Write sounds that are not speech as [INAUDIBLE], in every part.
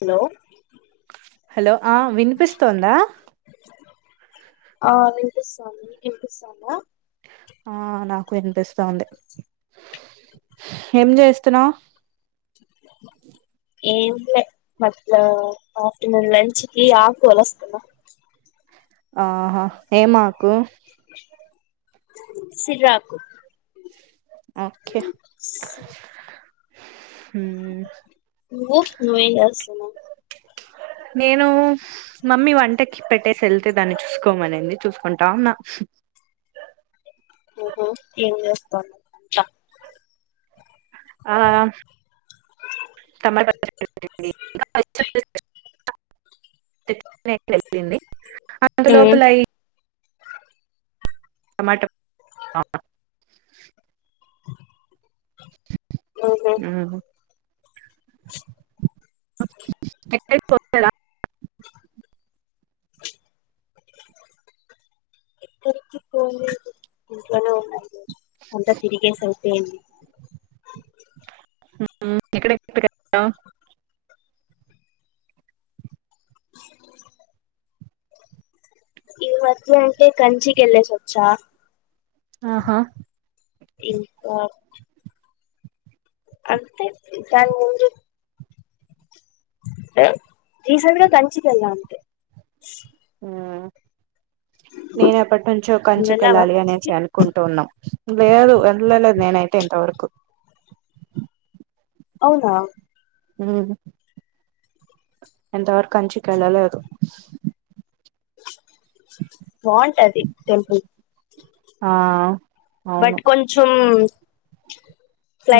Hello hello ఆ వినిపిస్తోందా ఆ వినిపిస్తాంది మీకు వినిపిస్తాందా ఆ నాకు వినిపిస్తాంది ఏం చేస్తున్నావ్ ఏం లే బట్ ఆఫ్టర్నూన్ లంచ్ కి ఆకుల వస్తున్నా ఆహా ఏ ఆకు సిర్రాకు ఓకే ఉ నువ్వు నువ్వేం చేస్తున్నావ్ నేను మమ్మీ వంటకి పెట్టేసి వెళ్తే దాన్ని చూసుకోమనింది. చూసుకుంటా ఉన్న ఉహు ఏం చేస్తున్నావ్ ఆ టమాట పచ్చడి ఇంకా మ్మ్ అంతలోపల టమాటా ఊహూ ఉహు ఎక్కడికి పోలేదా? ఇక్కడికి పోయేది ఇంట్లోనే ఉండండి అంతా తిరిగేసి అయిపోయింది ఉ ఉ ఎక్కడ ఎక్కడ వెళ్లావు ఈమధ్య అంటే కంచికి వెళ్ళేసొచ్చా ఆహా ఇంకా అంతే దాని ముందు ఆ రీసెంట్గా కంచికెల్లా అంతే ఆ నేను ఎప్పటి నుంచో నువ్వు వెళ్ళావా కంచికెళ్ళాలి అనేసి కంచికి అను కుంటు ఉన్నాం లేదు వెళ్ళలేదు నేనైతే ఇంతవరకు అవునా ఉమ్ ఇంతవరకు కంచికెళ్ళలేదు బాగుంటది టెంపుల్ ఆ అవును బట్ కొంచం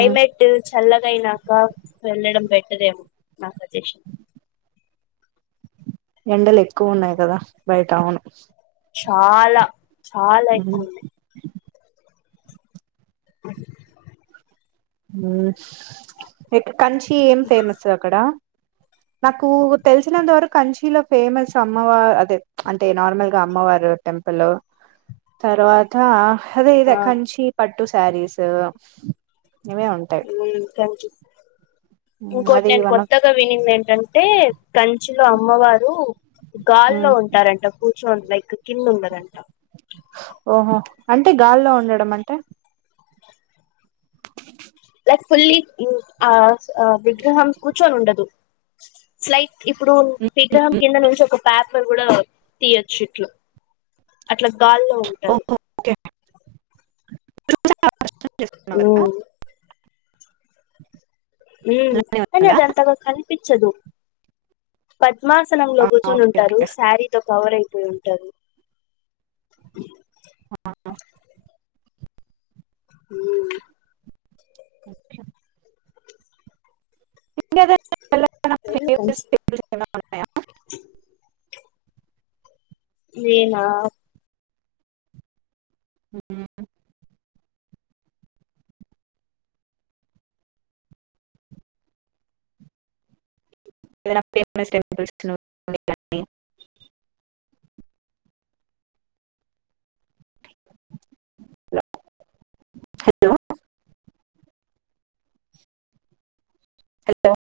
ఉమ్ టిల్ చల్లగా అయినాక వెళ్ళడం బెటరేమో నా సజెషన్ ఎండలు ఎక్కువ ఉన్నాయి కదా బయట అవును చాలా చాలా ఉమ్ ఎక్కువున్నాయి ఉమ్ ఉమ్ ఇక కంచి ఏం ఫేమస్ అక్కడ నాకు తెలిసినంతవరకు కంచీలో ఫేమస్ అమ్మవా అదే అంటే నార్మల్ గా అమ్మవారు టెంపుల్ తర్వాత అదే ఇగ ఆ కంచి పట్టు సారీస్ ఇవే ఉంట ఉమ్ కంచి ఉమ్ ఇంకోటి అది నేను వన్ ఆఫ్ కొత్తగా వినింది ఏంటంటే కంచిలో అమ్మవారు గాల్లో ఉమ్ ఉంటారంట కూర్చొని లైక్ కింద ఉండరంట ఓహో అంటే గాల్లో ఉండడం అంటే ఫుల్లి ఆ విగ్రహం కూర్చోని ఉండదు లైక్ ఇప్పుడు విగ్రహం కింద నుంచి ఒక పేపర్ గూడా తీయొచ్చు ఇట్లు అట్లా గాల్లో ఉంటారు ఓహో ఓకే [UNINTELLIGIBLE] చేస్తున్నవ్ గదా [INAUDIBLE] ఉమ్ ఉమ్ కాని అది అంతగా కనిపించదు పద్మాసనంలో ఆ, కూర్చొని ఓకే ఉంటారు ఓకే శారీతో కవర్ అయిపోయి ఉంటారు ఆ ఉమ్ ఓకే ఇన్నిరోజులు నాకు దెలువద్ నాకు వెళ్ళు ఎవరు కంచి. చెప్పలేదు నాకు [INAUDIBLE] నేనా ఉమ్ అక్కడ ఫేమస్ టెంపుల్స్ జూసినవ్ హలో హలో